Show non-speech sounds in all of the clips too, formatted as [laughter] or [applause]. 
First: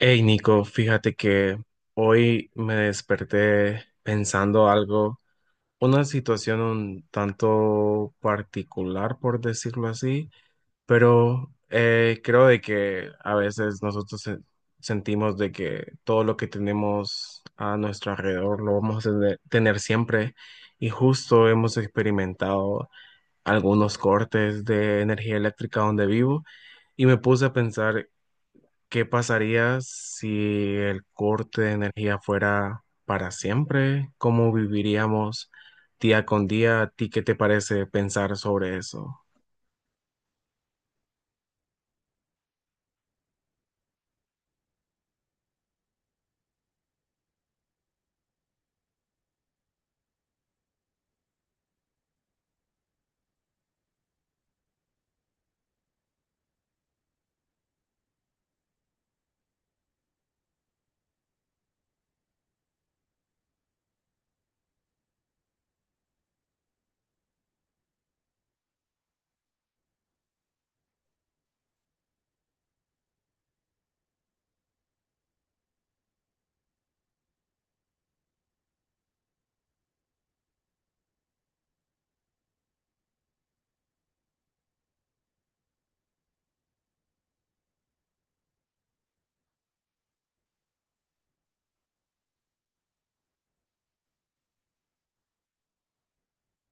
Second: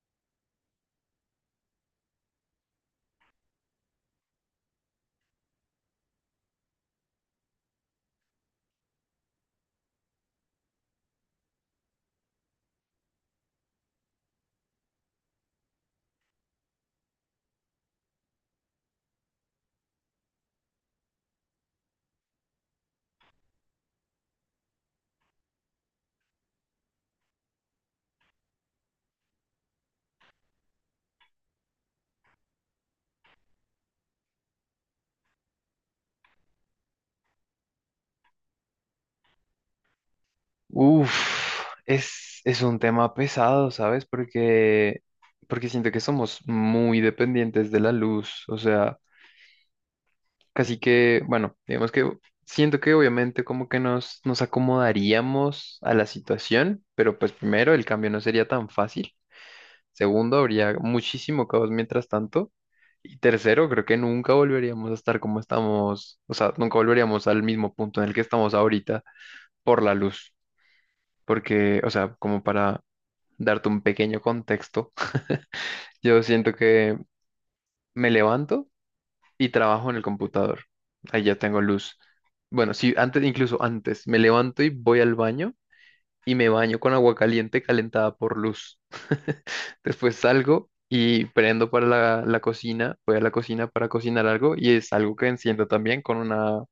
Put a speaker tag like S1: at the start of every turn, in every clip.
S1: Hey Nico, fíjate que hoy me desperté pensando algo, una situación un tanto particular, por decirlo así, pero creo de que a veces nosotros sentimos de que todo lo que tenemos a nuestro alrededor lo vamos a tener, tener siempre y justo hemos experimentado algunos cortes de energía eléctrica donde vivo y me puse a pensar. ¿Qué pasaría si el corte de energía fuera para siempre? ¿Cómo viviríamos día con día? ¿A ti qué te parece pensar sobre eso?
S2: Uf, es un tema pesado, ¿sabes? Porque siento que somos muy dependientes de la luz, o sea, casi que, bueno, digamos que siento que obviamente como que nos acomodaríamos a la situación, pero pues primero el cambio no sería tan fácil, segundo, habría muchísimo caos mientras tanto, y tercero, creo que nunca volveríamos a estar como estamos, o sea, nunca volveríamos al mismo punto en el que estamos ahorita por la luz, porque, o sea, como para darte un pequeño contexto, yo siento que me levanto y trabajo en el computador. Ahí ya tengo luz. Bueno, sí, antes, incluso antes, me levanto y voy al baño y me baño con agua caliente calentada por luz. [laughs] Después salgo y prendo para la cocina, voy a la cocina para cocinar algo y es algo que enciendo también con una,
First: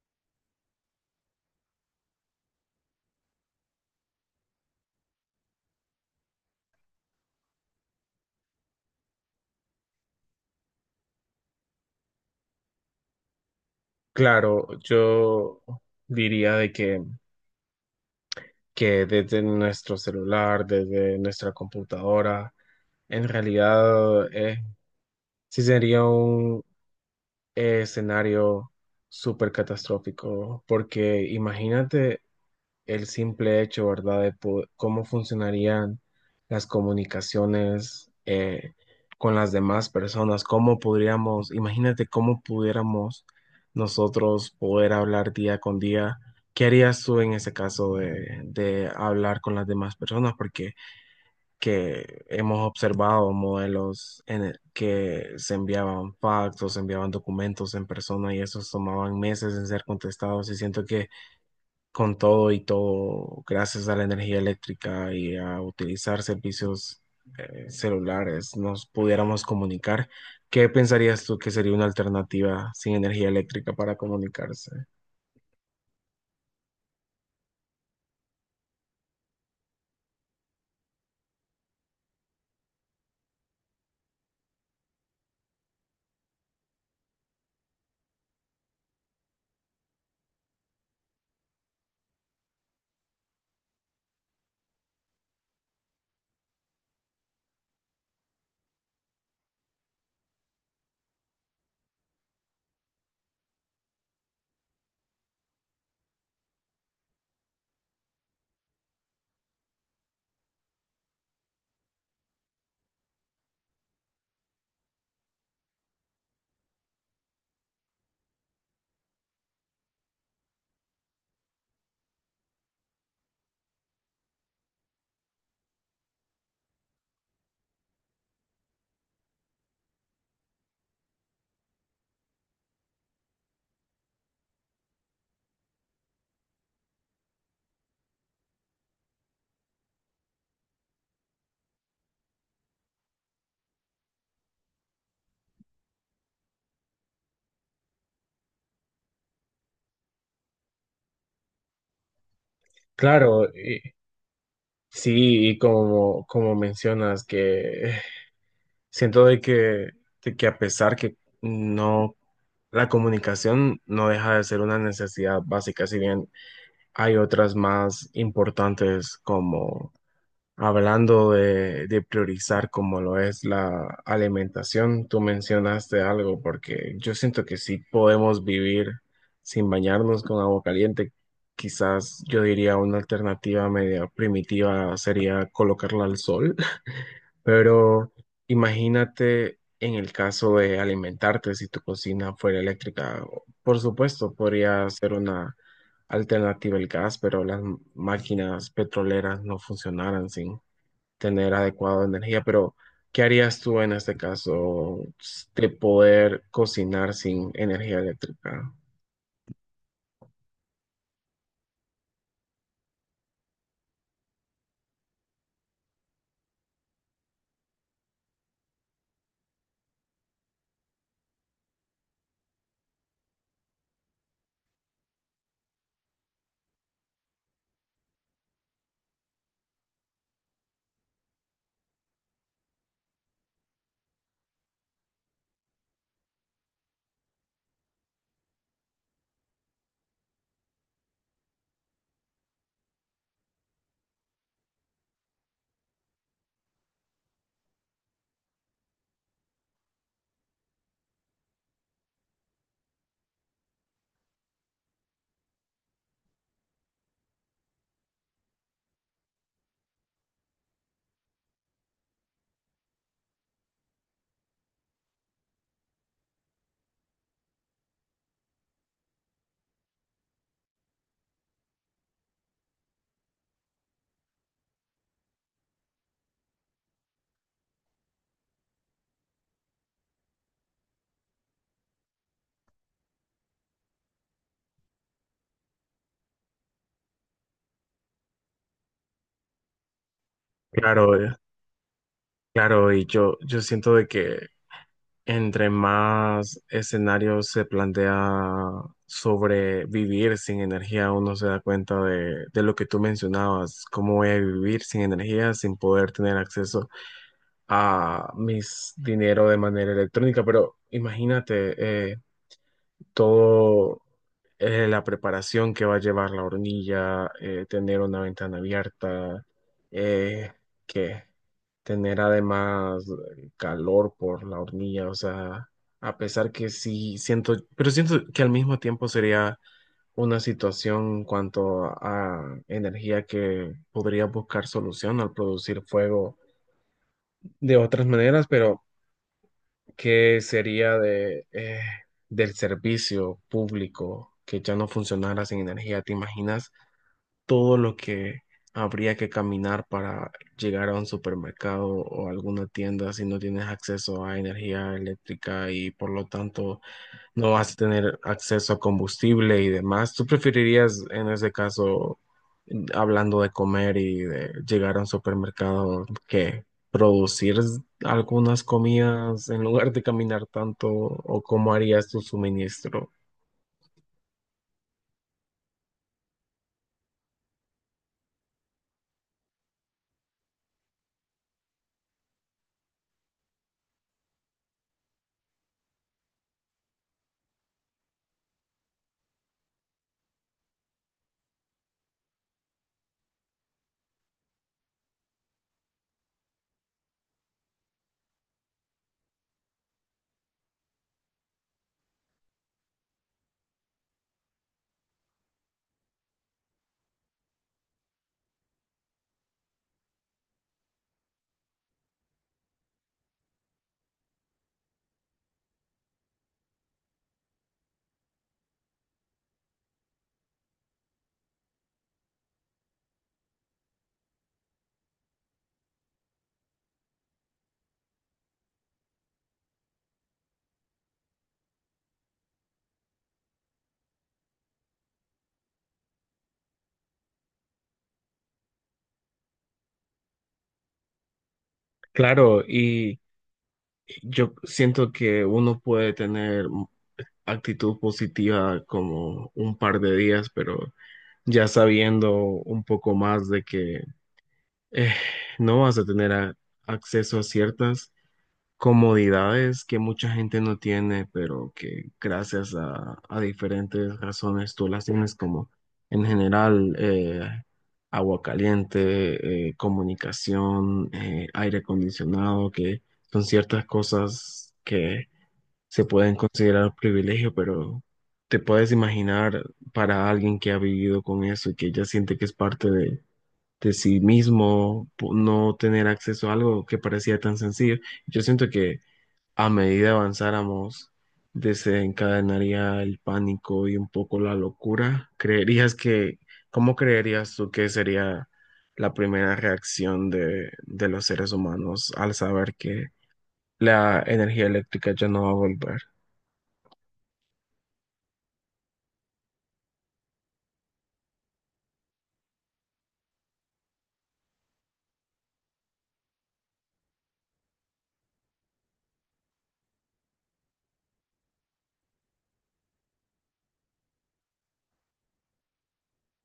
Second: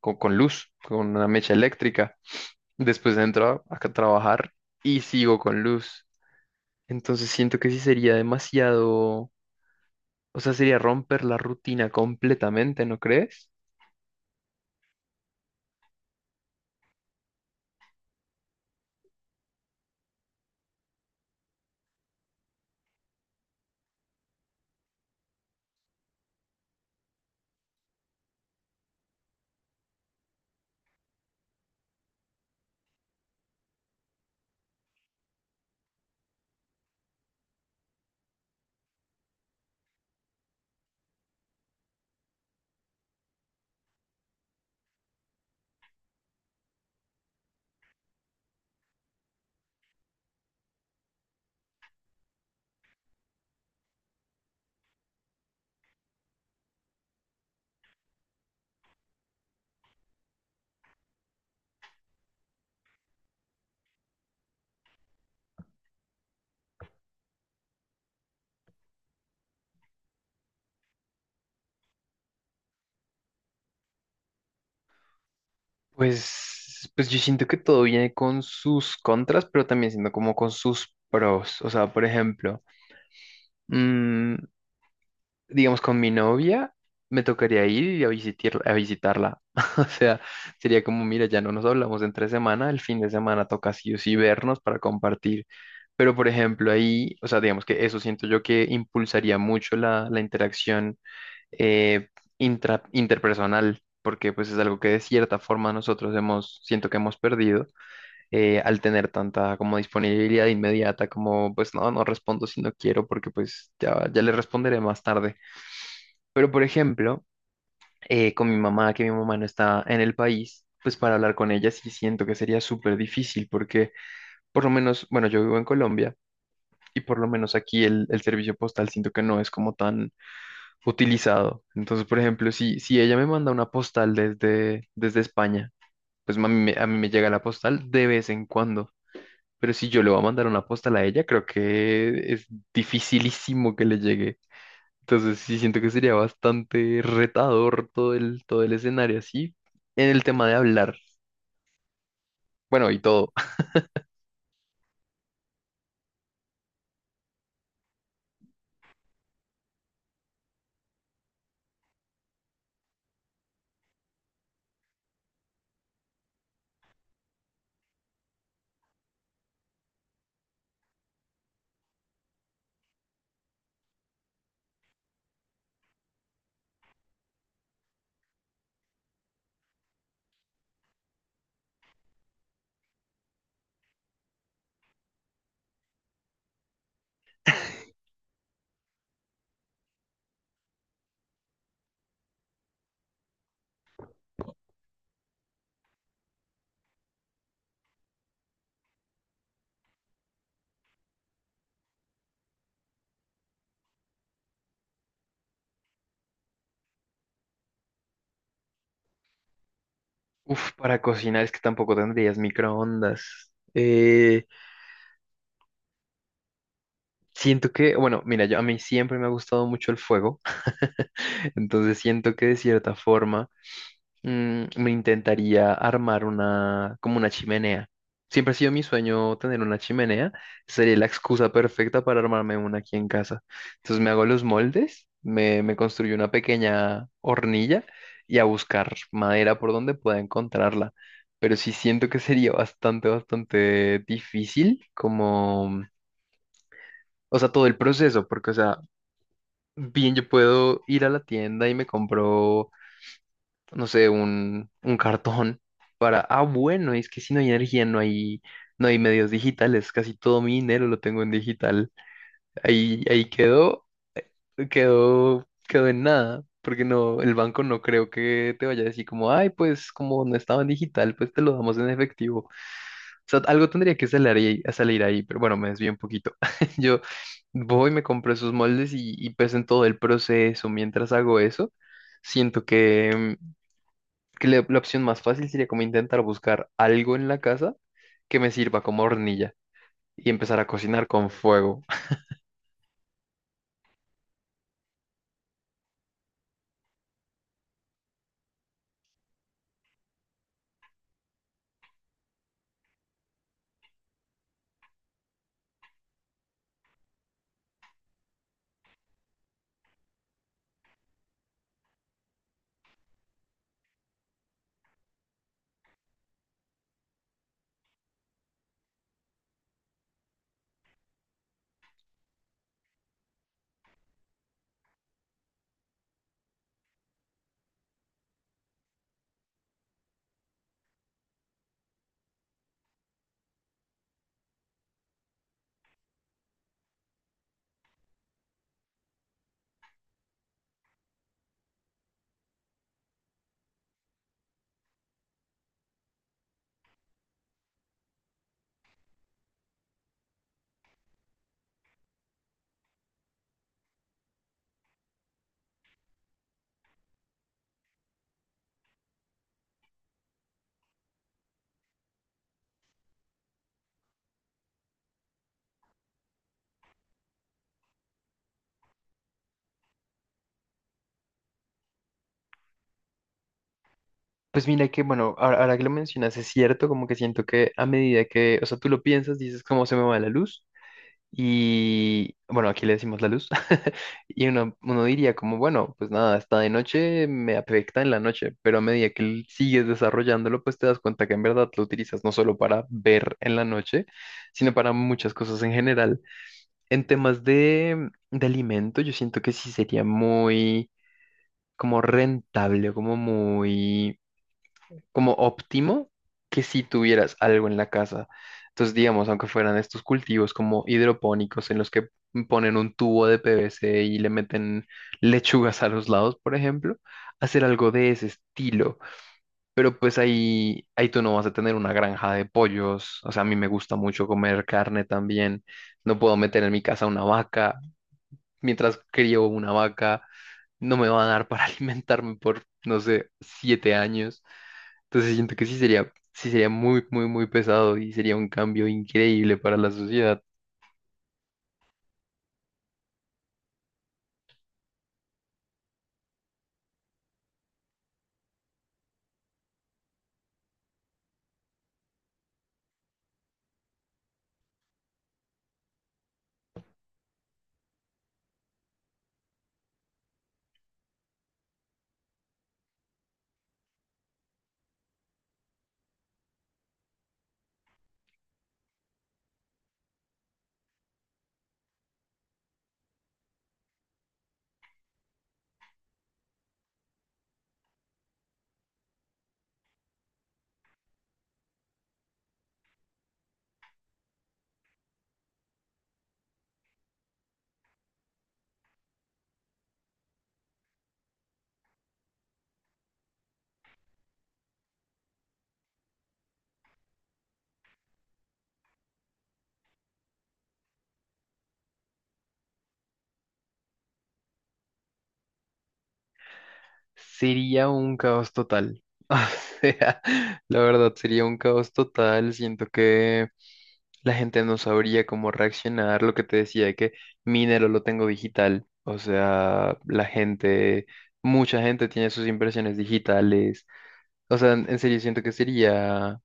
S2: con luz, con una mecha eléctrica. Después entro a trabajar y sigo con luz. Entonces siento que sí sería demasiado. O sea, sería romper la rutina completamente, ¿no crees?
S1: Claro, yo diría que desde nuestro celular, desde nuestra computadora, en realidad sí sería un escenario súper catastrófico, porque imagínate el simple hecho, ¿verdad?, de cómo funcionarían las comunicaciones con las demás personas, cómo podríamos, imagínate cómo pudiéramos nosotros poder hablar día con día. ¿Qué harías tú en ese caso de hablar con las demás personas? Porque que hemos observado modelos en el que se enviaban pactos, se enviaban documentos en persona y esos tomaban meses en ser contestados y siento que con todo y todo, gracias a la energía eléctrica y a utilizar servicios celulares, nos pudiéramos comunicar. ¿Qué pensarías tú que sería una alternativa sin energía eléctrica para comunicarse?
S2: Pues yo siento que todo viene con sus contras, pero también siendo como con sus pros. O sea, por ejemplo, mm, digamos con mi novia, me tocaría ir a a visitarla. [laughs] O sea, sería como, mira, ya no nos hablamos entre semana, el fin de semana toca sí o sí vernos para compartir. Pero, por ejemplo, ahí, o sea, digamos que eso siento yo que impulsaría mucho la interacción eh, interpersonal, porque pues es algo que de cierta forma nosotros hemos, siento que hemos perdido al tener tanta como disponibilidad inmediata, como pues no, no respondo si no quiero, porque pues ya, ya le responderé más tarde. Pero por ejemplo, con mi mamá, que mi mamá no está en el país. Pues para hablar con ella sí siento que sería súper difícil porque por lo menos, bueno, yo vivo en Colombia y por lo menos aquí el servicio postal siento que no es como tan utilizado. Entonces, por ejemplo, si ella me manda una postal desde España, pues a mí, a mí me llega la postal de vez en cuando. Pero si yo le voy a mandar una postal a ella, creo que es dificilísimo que le llegue. Entonces, sí siento que sería bastante retador todo el escenario así. En el tema de hablar, bueno, y todo.
S1: Claro,
S2: [laughs]
S1: sí, y como, como mencionas, que siento de que a pesar que no, la comunicación no deja de ser una necesidad básica, si bien hay otras más importantes como. Hablando de priorizar como lo es la alimentación, tú mencionaste algo porque yo siento que sí podemos vivir sin bañarnos con agua caliente. Quizás yo diría una alternativa media primitiva sería colocarla al sol, [laughs] pero imagínate en el caso de alimentarte si tu cocina fuera eléctrica. Por supuesto, podría ser una alternativa el gas, pero las máquinas petroleras no funcionaran sin tener adecuada energía, pero ¿qué harías tú en este caso de poder cocinar sin energía eléctrica?
S2: Uf, para cocinar es que tampoco tendrías microondas. Siento que, bueno, mira, yo, a mí siempre me ha gustado mucho el fuego. [laughs] Entonces siento que de cierta forma. Me intentaría armar una, como una chimenea. Siempre ha sido mi sueño tener una chimenea. Sería la excusa perfecta para armarme una aquí en casa. Entonces me hago los moldes, me construyo una pequeña hornilla y a buscar madera por donde pueda encontrarla. Pero sí siento que sería bastante, bastante difícil, como, o sea, todo el proceso, porque, o sea, bien, yo puedo ir a la tienda y me compro no sé, un cartón para, ah, bueno, es que si no hay energía, no hay, no hay medios digitales, casi todo mi dinero lo tengo en digital. Ahí quedó, quedó, quedó en nada, porque no, el banco no creo que te vaya a decir como, ay, pues como no estaba en digital, pues te lo damos en efectivo. O sea, algo tendría que salir ahí, a salir ahí, pero bueno, me desvío un poquito. [laughs] Yo voy, me compro esos moldes y pues en todo el proceso, mientras hago eso, siento que la opción más fácil sería como intentar buscar algo en la casa que me sirva como hornilla y empezar a cocinar
S1: Claro,
S2: con
S1: eh,
S2: fuego. [laughs]
S1: claro, y yo siento de que entre más escenarios se plantea sobre vivir sin energía, uno se da cuenta de lo que tú mencionabas, cómo voy a vivir sin energía, sin poder tener acceso a mis dinero de manera electrónica, pero imagínate todo la preparación que va a llevar la hornilla, tener una ventana abierta, eh, que tener además calor por la hornilla, o sea, a pesar que sí siento, pero siento que al mismo tiempo sería una situación en cuanto a energía que podría buscar solución al producir fuego de otras maneras, pero ¿qué sería de del servicio público que ya no funcionara sin energía? ¿Te imaginas todo lo que habría que caminar para llegar a un supermercado o alguna tienda si no tienes acceso a energía eléctrica y por lo tanto no vas a tener acceso a combustible y demás? ¿Tú preferirías, en ese caso, hablando de comer y de llegar a un supermercado, que producir algunas comidas en lugar de caminar tanto o cómo harías tu suministro?
S2: Pues mira que, bueno, ahora que lo mencionas, es cierto, como que siento que a medida que, o sea, tú lo piensas, dices cómo se me va la luz y, bueno, aquí le decimos la luz [laughs] y uno diría como, bueno, pues nada, está de noche, me afecta en la noche, pero a medida que sigues desarrollándolo, pues te das cuenta que en verdad lo utilizas no solo para ver en la noche, sino para muchas cosas en general. En temas de alimento, yo siento que sí sería muy como rentable, como muy, como óptimo que si tuvieras algo en la casa. Entonces, digamos, aunque fueran estos cultivos como hidropónicos en los que ponen un tubo de PVC y le meten lechugas a los lados, por ejemplo, hacer algo de ese estilo. Pero pues ahí, ahí tú no vas a tener una granja de pollos. O sea, a mí me gusta mucho comer carne también. No puedo meter en mi casa una vaca mientras crío una vaca, no me van a dar para [laughs] alimentarme por, no sé, 7 años. Entonces siento que sí sería muy, muy, muy pesado y sería un cambio increíble para la sociedad.
S1: Claro, y yo siento que uno puede tener actitud positiva como un par de días, pero ya sabiendo un poco más de que eh, no vas a tener acceso a ciertas comodidades que mucha gente no tiene, pero que gracias a diferentes razones tú las tienes, como en general agua caliente, comunicación, aire acondicionado, que son ciertas cosas que se pueden considerar privilegio, pero te puedes imaginar para alguien que ha vivido con eso y que ya siente que es parte de sí mismo, no tener acceso a algo que parecía tan sencillo. Yo siento que a medida avanzáramos, desencadenaría el pánico y un poco la locura. ¿Creerías que, cómo creerías tú que sería la primera reacción de los seres humanos al saber que la energía eléctrica ya no va a volver?
S2: Sería un caos total. [laughs] O sea, la verdad, sería un caos total. Siento que la gente no sabría cómo reaccionar. Lo que te decía de que mi dinero lo tengo digital. O sea, la gente, mucha gente tiene sus impresiones digitales. O sea, en serio siento que sería,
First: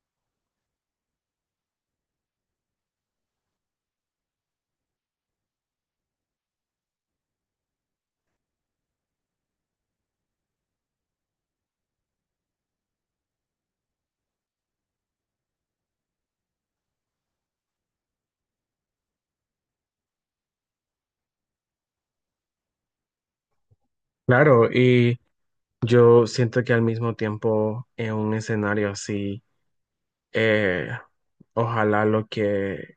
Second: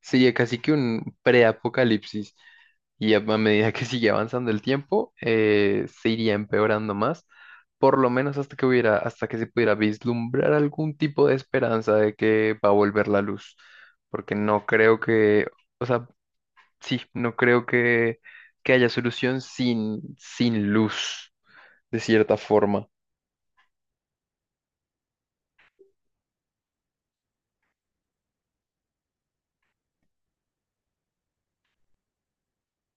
S2: sería casi que un preapocalipsis. Y a medida que [laughs] sigue avanzando el tiempo, se iría empeorando más, por lo menos hasta que hubiera, hasta que se pudiera vislumbrar algún tipo de esperanza de que va a volver la luz. Porque no creo que, o sea, sí, no creo que haya solución sin, sin luz, de cierta forma.
S1: Claro, y yo siento que al mismo tiempo en un escenario así, eh, ojalá lo que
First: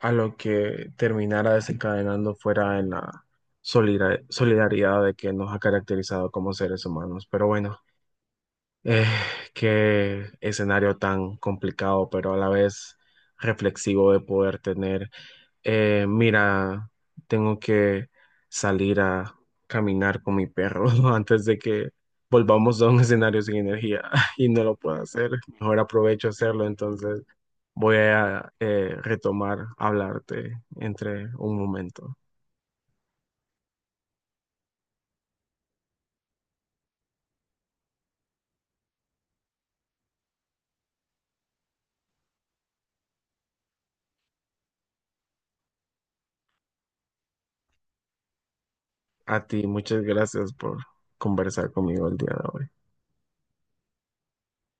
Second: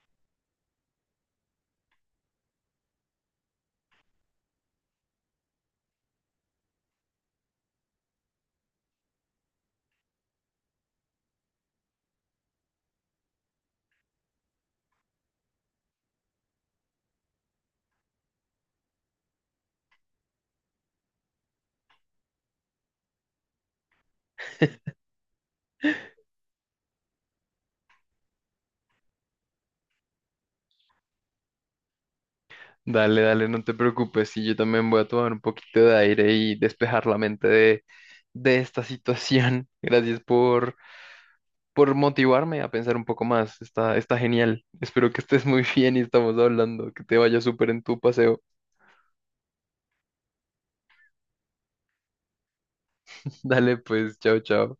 S1: a lo que terminara desencadenando fuera en la solidaridad de que nos ha caracterizado como seres humanos. Pero bueno, eh, qué escenario tan complicado, pero a la vez reflexivo de poder tener. Mira, tengo que salir a caminar con mi perro [laughs] antes de que volvamos a un escenario sin energía [laughs] y no lo puedo hacer. Mejor aprovecho a hacerlo, entonces voy a retomar hablarte entre un momento.
S2: Dale, dale, no te preocupes, y yo también voy a tomar un poquito de aire y despejar la mente de esta situación. [laughs] Gracias por motivarme a pensar un poco más. Está, está genial. Espero que estés muy [laughs] bien y estamos hablando, que te vaya súper en tu paseo.
S1: A ti, muchas gracias por conversar conmigo el día de hoy.
S2: [laughs] Dale, pues, chao, chao.